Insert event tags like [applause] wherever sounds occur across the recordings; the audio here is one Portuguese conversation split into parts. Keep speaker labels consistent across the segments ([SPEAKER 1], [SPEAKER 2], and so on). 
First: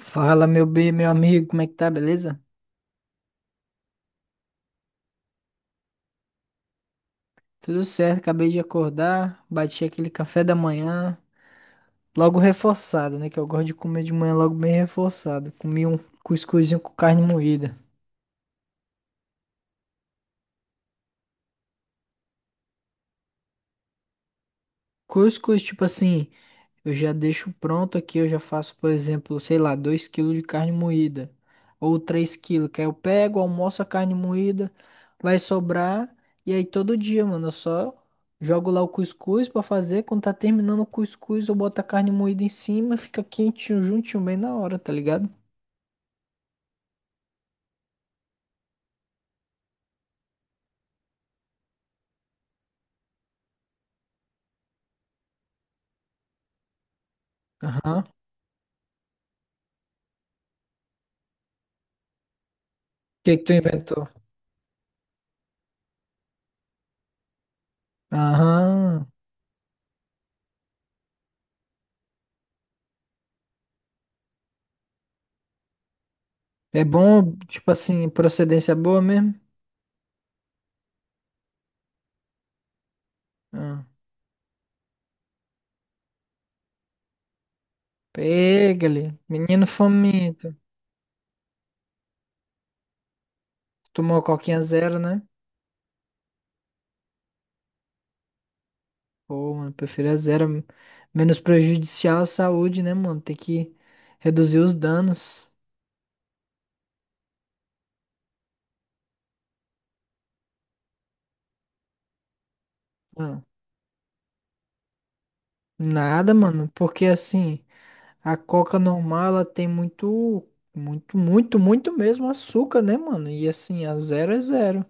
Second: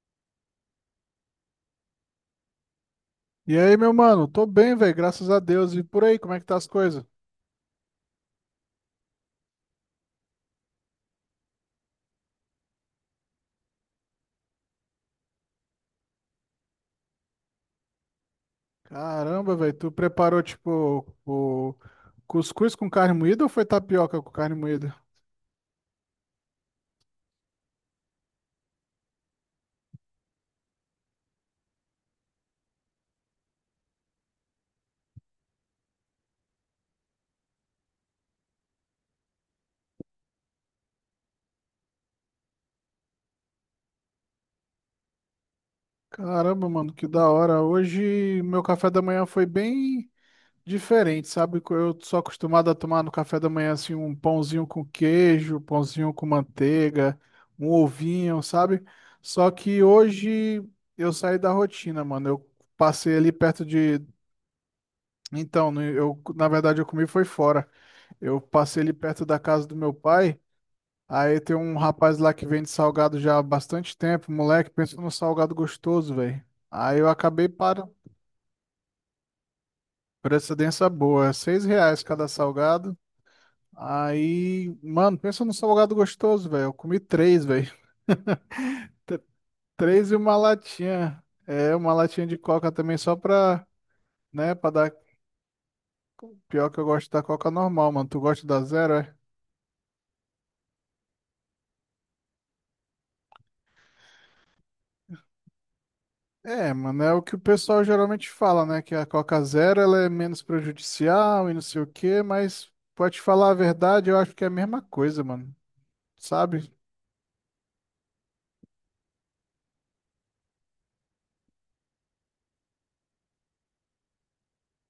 [SPEAKER 1] Fala, meu bem, meu amigo, como é que tá, beleza?
[SPEAKER 2] E aí, meu mano? Tô bem, velho, graças a Deus. E por aí, como é que tá as coisas?
[SPEAKER 1] Tudo certo, acabei de acordar, bati aquele café da manhã, logo reforçado, né? Que eu gosto de comer de manhã logo bem reforçado. Comi um cuscuzinho com carne moída.
[SPEAKER 2] Caramba, velho, tu preparou tipo o cuscuz com carne moída ou foi tapioca com carne moída?
[SPEAKER 1] Cuscuz, tipo assim, eu já deixo pronto aqui, eu já faço, por exemplo, sei lá, 2 quilos de carne moída ou 3 quilos. Que aí eu pego, almoço a carne moída, vai sobrar e aí todo dia, mano, eu só jogo lá o cuscuz pra fazer, quando tá terminando o cuscuz, eu boto a carne moída em cima, fica quentinho, juntinho, bem na hora, tá ligado?
[SPEAKER 2] Caramba, mano, que da hora. Hoje meu café da manhã foi bem diferente, sabe? Eu sou acostumado a tomar no café da manhã assim um pãozinho com queijo, pãozinho com manteiga, um
[SPEAKER 1] Aham. O
[SPEAKER 2] ovinho, sabe? Só que hoje eu saí da rotina, mano. Eu passei ali
[SPEAKER 1] que que tu
[SPEAKER 2] perto de...
[SPEAKER 1] inventou?
[SPEAKER 2] Então, na verdade, eu comi foi fora. Eu passei ali
[SPEAKER 1] Aham.
[SPEAKER 2] perto da casa do meu pai. Aí tem um rapaz lá que vende salgado já há bastante tempo. Moleque, pensou num salgado gostoso, velho.
[SPEAKER 1] É
[SPEAKER 2] Aí eu
[SPEAKER 1] bom,
[SPEAKER 2] acabei
[SPEAKER 1] tipo
[SPEAKER 2] para...
[SPEAKER 1] assim, procedência boa mesmo?
[SPEAKER 2] precedência boa. É, R$ 6 cada salgado.
[SPEAKER 1] Ah.
[SPEAKER 2] Aí, mano, pensa num salgado gostoso, velho. Eu comi três, velho.
[SPEAKER 1] Pega
[SPEAKER 2] [laughs]
[SPEAKER 1] ali,
[SPEAKER 2] Tr-
[SPEAKER 1] menino
[SPEAKER 2] Três e uma
[SPEAKER 1] fomento.
[SPEAKER 2] latinha. É, uma latinha de coca também só pra,
[SPEAKER 1] Tomou a
[SPEAKER 2] né,
[SPEAKER 1] coquinha
[SPEAKER 2] pra dar.
[SPEAKER 1] zero, né?
[SPEAKER 2] Pior que eu gosto da coca normal, mano. Tu gosta da zero, é?
[SPEAKER 1] Pô, mano, prefiro a zero. Menos prejudicial à saúde, né, mano? Tem que reduzir os danos.
[SPEAKER 2] É, mano, é o que o pessoal geralmente fala, né? Que a Coca Zero ela é menos prejudicial e não sei o quê, mas pode
[SPEAKER 1] Ah,
[SPEAKER 2] falar a verdade, eu acho que é a mesma coisa, mano.
[SPEAKER 1] nada, mano.
[SPEAKER 2] Sabe?
[SPEAKER 1] Porque assim, a coca normal, ela tem muito, muito, muito, muito mesmo açúcar, né, mano? E assim, a zero é zero.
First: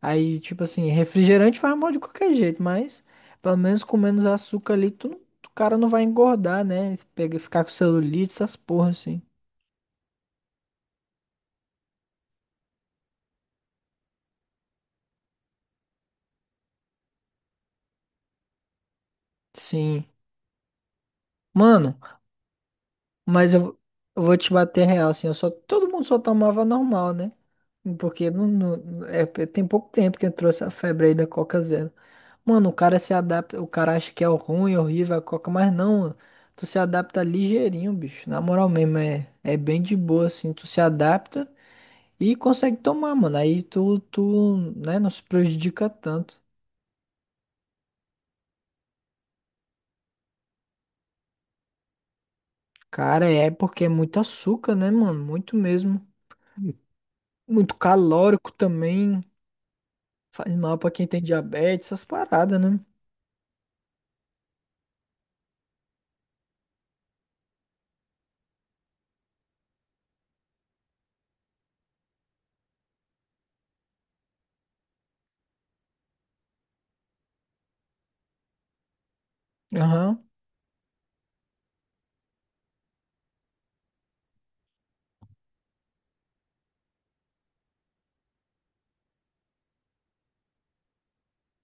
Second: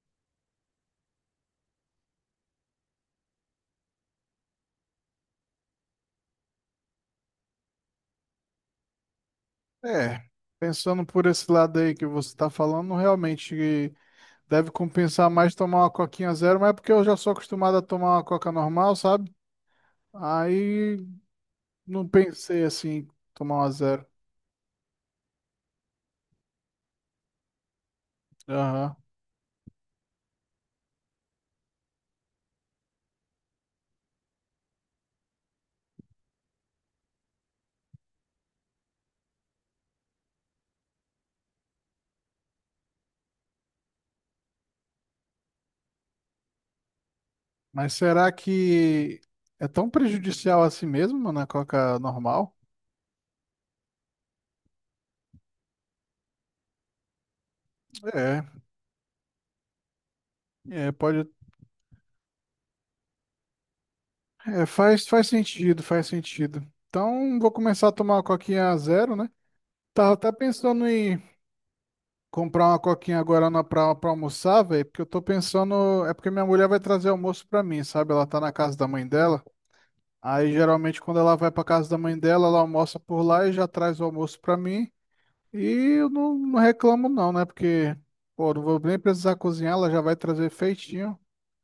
[SPEAKER 1] Aí, tipo assim, refrigerante vai mal de qualquer jeito, mas pelo menos com menos açúcar ali, tu, não- o cara não vai engordar, né? Pega, ficar com celulite, essas porra, assim.
[SPEAKER 2] É, pensando por esse lado aí que você tá falando, realmente deve compensar mais tomar uma Coquinha Zero, mas é porque eu já sou acostumado a tomar uma Coca normal, sabe?
[SPEAKER 1] Sim.
[SPEAKER 2] Aí
[SPEAKER 1] Mano.
[SPEAKER 2] não pensei assim,
[SPEAKER 1] Mas
[SPEAKER 2] tomar uma
[SPEAKER 1] eu,
[SPEAKER 2] zero.
[SPEAKER 1] eu vou te bater real, assim, eu só, todo mundo só tomava normal, né? Porque
[SPEAKER 2] Aham.
[SPEAKER 1] é, tem pouco tempo que eu trouxe a febre aí da Coca Zero. Mano, o cara se adapta, o cara acha que é ruim, horrível a Coca, mas não, mano. Tu se adapta ligeirinho, bicho. Na moral mesmo, é bem de boa, assim, tu se adapta e consegue tomar, mano. Aí tu, né, não se prejudica tanto.
[SPEAKER 2] Mas será que é tão prejudicial assim mesmo, mano, a Coca normal?
[SPEAKER 1] Cara, é porque é muito açúcar, né, mano? Muito mesmo. Muito
[SPEAKER 2] É.
[SPEAKER 1] calórico também. Faz mal pra
[SPEAKER 2] É,
[SPEAKER 1] quem tem
[SPEAKER 2] pode.
[SPEAKER 1] diabetes, essas paradas, né?
[SPEAKER 2] É, faz sentido, faz sentido. Então, vou começar a tomar uma coquinha a zero, né? Tava até pensando em comprar uma coquinha agora na, pra, pra almoçar, velho, porque eu tô pensando. É porque minha mulher vai trazer almoço pra mim, sabe? Ela tá na casa da mãe dela.
[SPEAKER 1] Aham.
[SPEAKER 2] Aí, geralmente, quando ela vai pra casa da mãe dela, ela almoça por lá e já traz o almoço pra mim. E eu não reclamo, não, né? Porque, pô, não vou nem precisar cozinhar, ela já vai trazer feitinho.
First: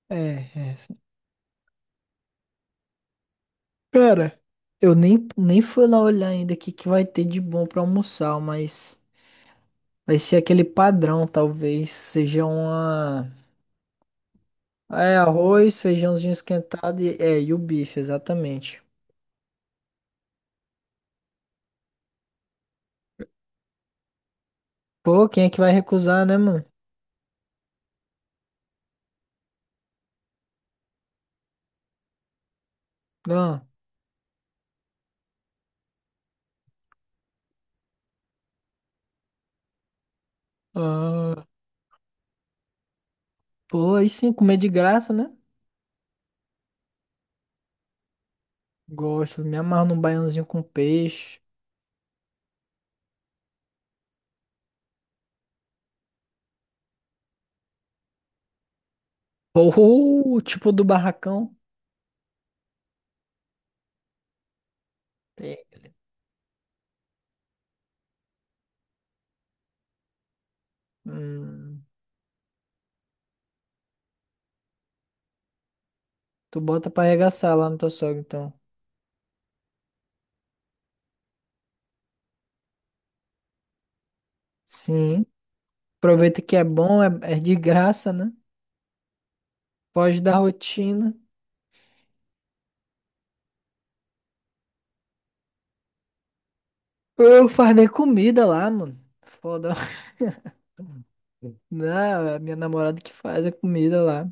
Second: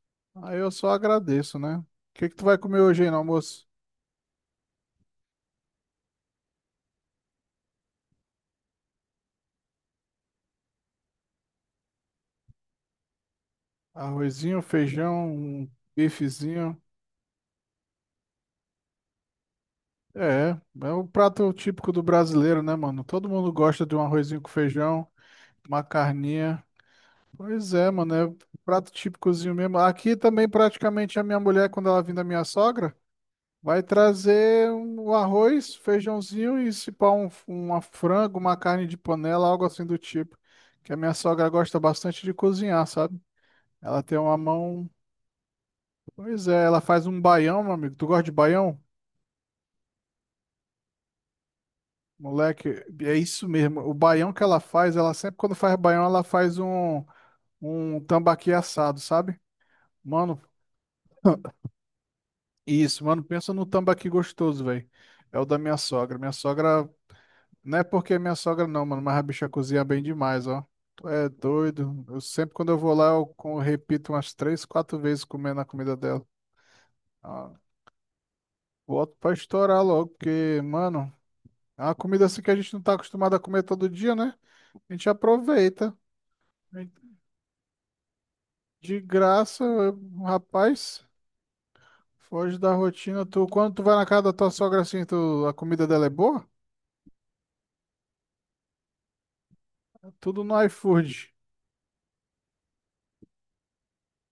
[SPEAKER 1] É,
[SPEAKER 2] Aí eu
[SPEAKER 1] é.
[SPEAKER 2] só agradeço, né? O que que tu vai comer hoje aí no almoço?
[SPEAKER 1] Cara, eu nem fui lá olhar ainda o que, que vai ter de bom pra almoçar, mas vai ser aquele padrão, talvez. Seja uma.
[SPEAKER 2] Arrozinho,
[SPEAKER 1] É,
[SPEAKER 2] feijão, um
[SPEAKER 1] arroz, feijãozinho
[SPEAKER 2] bifezinho.
[SPEAKER 1] esquentado e, é, e o bife, exatamente.
[SPEAKER 2] É, é o prato típico do brasileiro, né, mano? Todo mundo gosta de um arrozinho com feijão,
[SPEAKER 1] Pô, quem é que vai
[SPEAKER 2] uma
[SPEAKER 1] recusar, né,
[SPEAKER 2] carninha.
[SPEAKER 1] mano?
[SPEAKER 2] Pois é, mano, é prato típicozinho mesmo. Aqui também, praticamente, a minha mulher, quando ela vem da minha sogra,
[SPEAKER 1] Ah,
[SPEAKER 2] vai trazer um arroz, feijãozinho e se pá, uma frango, uma carne de panela, algo assim do tipo. Que a minha
[SPEAKER 1] ah.
[SPEAKER 2] sogra gosta bastante de cozinhar, sabe?
[SPEAKER 1] Pô,
[SPEAKER 2] Ela
[SPEAKER 1] aí
[SPEAKER 2] tem
[SPEAKER 1] sim,
[SPEAKER 2] uma
[SPEAKER 1] comer de
[SPEAKER 2] mão.
[SPEAKER 1] graça, né?
[SPEAKER 2] Pois é, ela faz um baião, meu amigo. Tu gosta de baião?
[SPEAKER 1] Gosto, me amarro num baiãozinho com peixe.
[SPEAKER 2] Moleque, é isso mesmo. O baião que ela faz, ela sempre quando faz baião, ela faz um tambaqui assado, sabe? Mano,
[SPEAKER 1] Ou tipo do barracão.
[SPEAKER 2] isso, mano, pensa no tambaqui gostoso, velho. É o da
[SPEAKER 1] É.
[SPEAKER 2] minha sogra. Minha sogra, não é porque é minha sogra não, mano, mas a bicha cozinha bem demais, ó. Tu é
[SPEAKER 1] Hum.
[SPEAKER 2] doido. Eu sempre quando eu vou lá, repito umas três, quatro vezes comendo a comida dela.
[SPEAKER 1] Tu bota pra
[SPEAKER 2] Ah,
[SPEAKER 1] arregaçar lá no teu sogro, então.
[SPEAKER 2] boto pra estourar logo, porque, mano, é uma comida assim que a gente não tá acostumado a comer todo dia, né? A gente
[SPEAKER 1] Sim.
[SPEAKER 2] aproveita.
[SPEAKER 1] Aproveita que é bom, é de graça, né?
[SPEAKER 2] De graça,
[SPEAKER 1] Pode dar
[SPEAKER 2] rapaz,
[SPEAKER 1] rotina.
[SPEAKER 2] foge da rotina. Tu, quando tu vai na casa da tua sogra assim, tu, a comida dela é boa?
[SPEAKER 1] Eu faz nem comida lá, mano. Foda.
[SPEAKER 2] Tudo no iFood.
[SPEAKER 1] [laughs] Não, é a minha namorada que faz a comida lá.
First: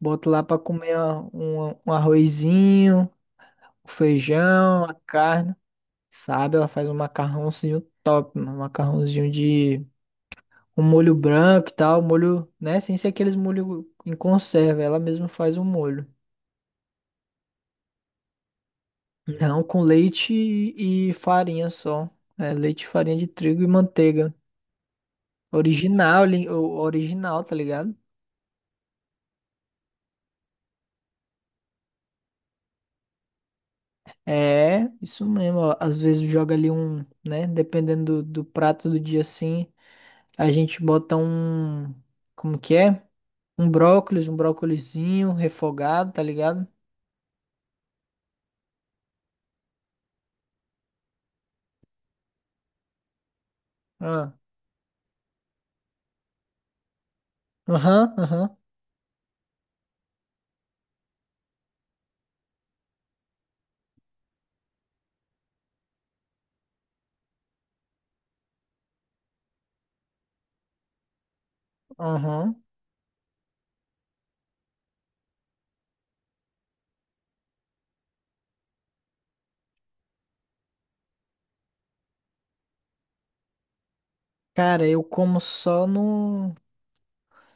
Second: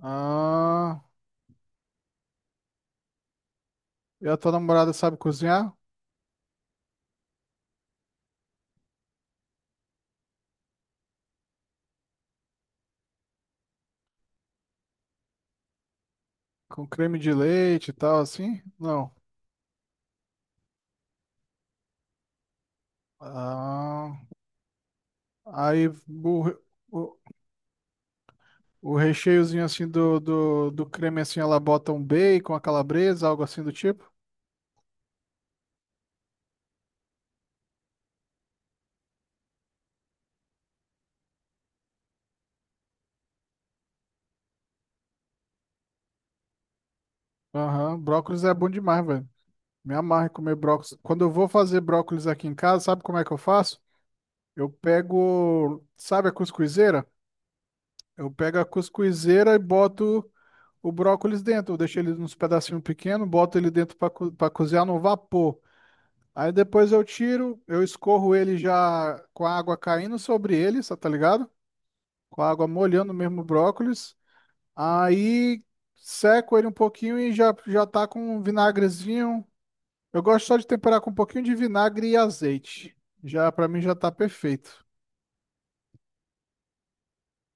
[SPEAKER 1] Boto lá pra comer
[SPEAKER 2] Ah,
[SPEAKER 1] um arrozinho, um
[SPEAKER 2] e a tua
[SPEAKER 1] feijão,
[SPEAKER 2] namorada
[SPEAKER 1] a
[SPEAKER 2] sabe
[SPEAKER 1] carne.
[SPEAKER 2] cozinhar?
[SPEAKER 1] Sabe? Ela faz um macarrãozinho top, mano. Macarrãozinho de um molho branco e tal. Molho, né? Sem ser aqueles molho em conserva. Ela mesma faz o molho.
[SPEAKER 2] Com creme de leite e tal, assim? Não.
[SPEAKER 1] Não, com leite e farinha só. É, leite, farinha de trigo e
[SPEAKER 2] Ah,
[SPEAKER 1] manteiga.
[SPEAKER 2] aí
[SPEAKER 1] Original,
[SPEAKER 2] o, o,
[SPEAKER 1] original, tá ligado?
[SPEAKER 2] o recheiozinho assim do creme assim, ela bota um bacon, a calabresa, algo assim do tipo?
[SPEAKER 1] É, isso mesmo. Ó. Às vezes joga ali um, né? Dependendo do prato do dia assim, a gente bota um, como que é? Um brócolis, um brócolizinho refogado, tá ligado?
[SPEAKER 2] Aham, brócolis é bom demais, velho. Me amarra em comer brócolis. Quando eu vou fazer brócolis aqui em casa, sabe como é que eu faço?
[SPEAKER 1] Ah,
[SPEAKER 2] Eu pego, sabe a cuscuzeira?
[SPEAKER 1] aham,
[SPEAKER 2] Eu
[SPEAKER 1] aham,
[SPEAKER 2] pego a cuscuzeira e boto o brócolis dentro. Eu deixo ele nos pedacinhos pequenos, boto ele dentro para co pra cozinhar no vapor. Aí depois eu tiro, eu escorro ele já com a água caindo sobre ele, só tá ligado? Com a
[SPEAKER 1] aham.
[SPEAKER 2] água molhando mesmo o brócolis. Aí seco ele um pouquinho e já tá com um vinagrezinho. Eu gosto só de temperar com um pouquinho de vinagre e azeite. Já para mim já tá perfeito.
[SPEAKER 1] Cara, eu como só no.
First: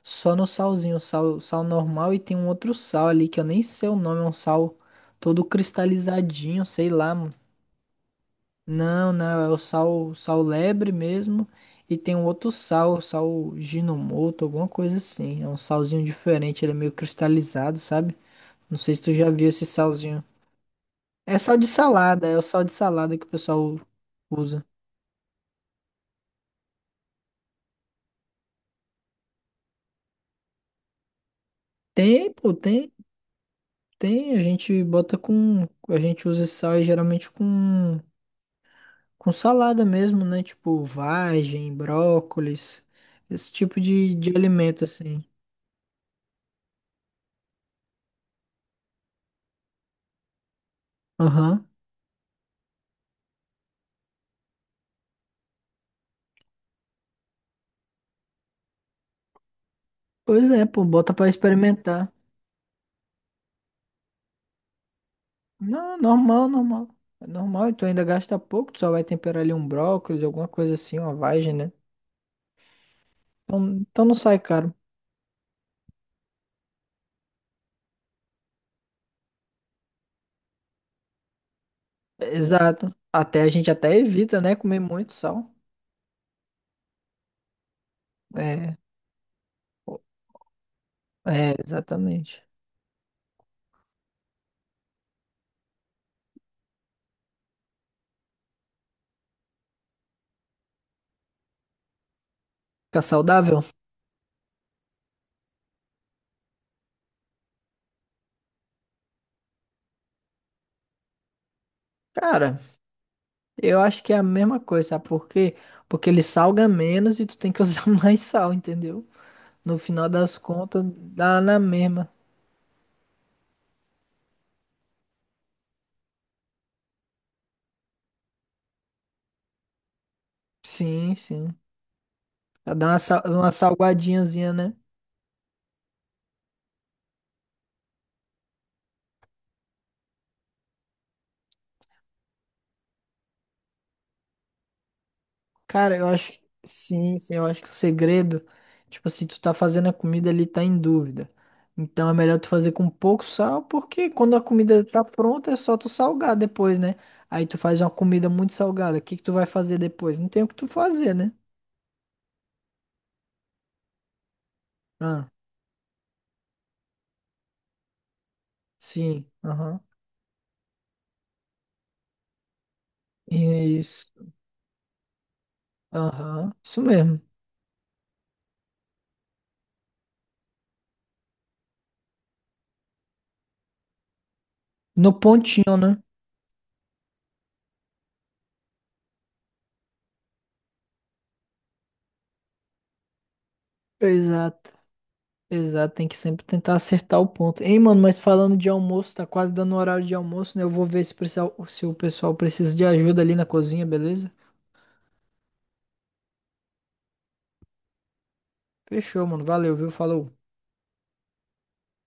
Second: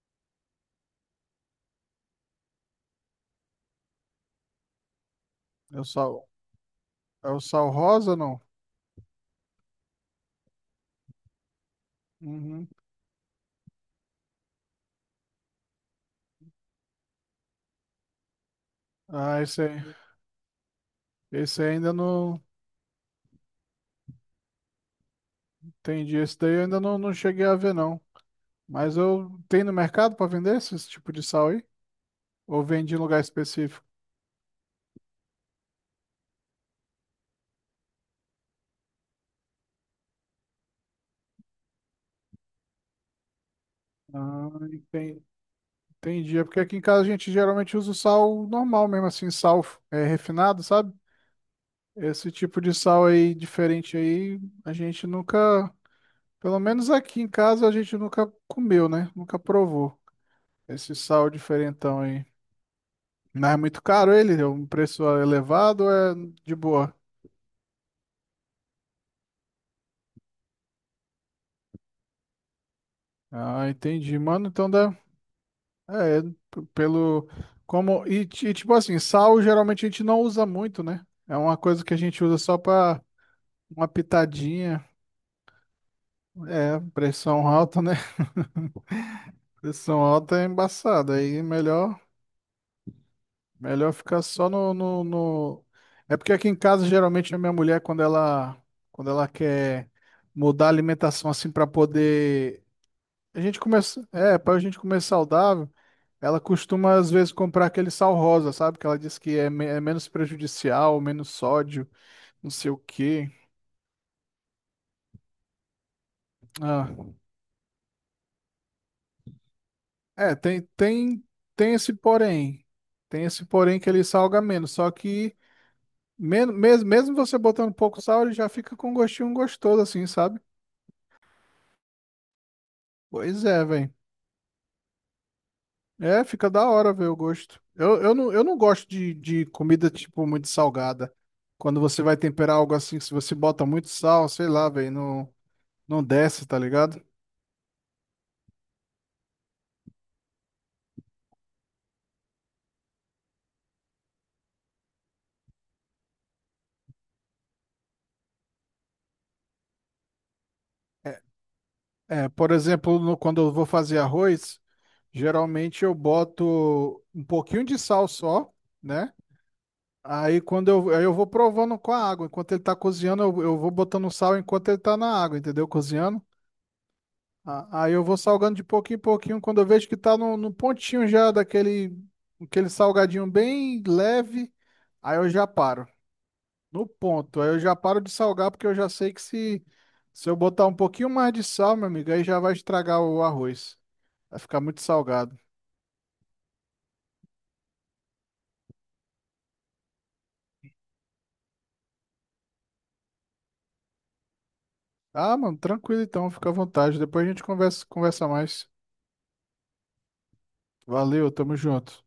[SPEAKER 1] Só no salzinho, um sal normal e tem um outro sal ali que eu nem sei o nome, é um sal todo
[SPEAKER 2] Eu só...
[SPEAKER 1] cristalizadinho, sei lá,
[SPEAKER 2] é
[SPEAKER 1] mano.
[SPEAKER 2] o sal rosa, não?
[SPEAKER 1] Não, não, é o sal lebre mesmo e tem um outro
[SPEAKER 2] Uhum.
[SPEAKER 1] sal ginomoto, alguma coisa assim. É um salzinho diferente, ele é meio cristalizado, sabe? Não sei se tu já
[SPEAKER 2] Ah,
[SPEAKER 1] viu esse salzinho. É sal
[SPEAKER 2] esse
[SPEAKER 1] de
[SPEAKER 2] aí ainda
[SPEAKER 1] salada, é o
[SPEAKER 2] não
[SPEAKER 1] sal de salada que o pessoal usa.
[SPEAKER 2] entendi. Esse daí eu ainda não cheguei a ver, não. Mas eu tenho no mercado para vender esse, esse tipo de sal aí?
[SPEAKER 1] Tem, pô,
[SPEAKER 2] Ou
[SPEAKER 1] tem,
[SPEAKER 2] vende em lugar específico?
[SPEAKER 1] tem, a gente bota com, a gente usa esse sal aí geralmente com. Com salada mesmo, né? Tipo vagem, brócolis, esse tipo de
[SPEAKER 2] Ah,
[SPEAKER 1] alimento assim.
[SPEAKER 2] entendi. É porque aqui em casa a gente geralmente usa o sal normal mesmo, assim, sal é, refinado, sabe?
[SPEAKER 1] Aham.
[SPEAKER 2] Esse tipo de sal aí diferente aí, a gente nunca, pelo menos aqui em casa, a gente nunca comeu, né? Nunca provou
[SPEAKER 1] Pois é, pô,
[SPEAKER 2] esse
[SPEAKER 1] bota pra
[SPEAKER 2] sal diferentão
[SPEAKER 1] experimentar.
[SPEAKER 2] aí. Mas é muito caro ele, é um preço ah, elevado, ou
[SPEAKER 1] Não,
[SPEAKER 2] é
[SPEAKER 1] normal,
[SPEAKER 2] de
[SPEAKER 1] normal.
[SPEAKER 2] boa.
[SPEAKER 1] É normal, e tu ainda gasta pouco, tu só vai temperar ali um brócolis, alguma coisa assim, uma vagem, né? Então,
[SPEAKER 2] Ah,
[SPEAKER 1] então não
[SPEAKER 2] entendi,
[SPEAKER 1] sai
[SPEAKER 2] mano. Então
[SPEAKER 1] caro.
[SPEAKER 2] dá. É, p- pelo. Como. E, tipo assim, sal geralmente a gente não usa muito, né? É uma coisa que a gente usa só
[SPEAKER 1] Exato.
[SPEAKER 2] pra
[SPEAKER 1] Até a gente
[SPEAKER 2] uma
[SPEAKER 1] até evita, né, comer
[SPEAKER 2] pitadinha.
[SPEAKER 1] muito sal.
[SPEAKER 2] É, pressão alta, né? [laughs]
[SPEAKER 1] É,
[SPEAKER 2] Pressão alta é embaçada. Aí
[SPEAKER 1] é,
[SPEAKER 2] melhor,
[SPEAKER 1] exatamente.
[SPEAKER 2] melhor ficar só no, no... É porque aqui em casa, geralmente, a minha mulher, quando ela quer mudar a alimentação assim pra poder...
[SPEAKER 1] Fica
[SPEAKER 2] A gente
[SPEAKER 1] saudável?
[SPEAKER 2] começa, é, para a gente comer saudável, ela costuma às vezes comprar aquele sal rosa, sabe? Que ela diz que é, é menos prejudicial, menos sódio, não
[SPEAKER 1] Cara,
[SPEAKER 2] sei o quê.
[SPEAKER 1] eu acho que é a mesma coisa, sabe por quê? Porque ele salga
[SPEAKER 2] Ah,
[SPEAKER 1] menos e tu tem que usar [laughs] mais sal, entendeu? No final
[SPEAKER 2] é,
[SPEAKER 1] das contas, dá na
[SPEAKER 2] tem esse
[SPEAKER 1] mesma.
[SPEAKER 2] porém. Tem esse porém que ele salga menos, só que men mesmo, mesmo você botando pouco sal, ele já fica com um gostinho gostoso assim, sabe?
[SPEAKER 1] Sim, sim. Dá uma,
[SPEAKER 2] Pois
[SPEAKER 1] uma
[SPEAKER 2] é, velho.
[SPEAKER 1] salgadinhazinha, né?
[SPEAKER 2] É, fica da hora ver o gosto. Eu não gosto de comida, tipo, muito salgada. Quando você vai temperar algo assim, se você bota muito sal, sei lá, velho,
[SPEAKER 1] Cara,
[SPEAKER 2] não
[SPEAKER 1] eu acho que.
[SPEAKER 2] desce, tá ligado?
[SPEAKER 1] Sim, sim, eu acho que o segredo, tipo assim, tu tá fazendo a comida ali, tá em dúvida. Então é melhor tu fazer com pouco sal, porque quando a comida tá pronta, é só tu salgar depois, né? Aí tu faz uma comida muito salgada. O que que tu vai fazer depois? Não tem o que tu fazer, né?
[SPEAKER 2] É, por exemplo, quando eu vou fazer arroz,
[SPEAKER 1] Ah,
[SPEAKER 2] geralmente eu boto um pouquinho de sal só, né?
[SPEAKER 1] sim. Aham.
[SPEAKER 2] Aí aí eu vou provando com a água. Enquanto ele tá cozinhando, eu vou botando
[SPEAKER 1] Isso.
[SPEAKER 2] sal enquanto ele tá na água, entendeu? Cozinhando.
[SPEAKER 1] Aham. Isso mesmo.
[SPEAKER 2] Aí eu vou salgando de pouquinho em pouquinho. Quando eu vejo que tá no pontinho já daquele aquele salgadinho bem leve,
[SPEAKER 1] No
[SPEAKER 2] aí eu já
[SPEAKER 1] pontinho,
[SPEAKER 2] paro.
[SPEAKER 1] né?
[SPEAKER 2] No ponto. Aí eu já paro de salgar porque eu já sei que se eu botar um pouquinho mais de sal, meu amigo, aí já vai estragar o arroz. Vai ficar
[SPEAKER 1] Exato.
[SPEAKER 2] muito salgado.
[SPEAKER 1] Exato, tem que sempre tentar acertar o ponto. Hein, mano, mas falando de almoço, tá quase dando o horário de almoço, né? Eu vou ver se, precisar, se o pessoal precisa de ajuda ali na cozinha, beleza?
[SPEAKER 2] Ah, mano, tranquilo então, fica à vontade. Depois a gente conversa, conversa mais.
[SPEAKER 1] Fechou, mano. Valeu, viu? Falou.
[SPEAKER 2] Valeu, tamo junto.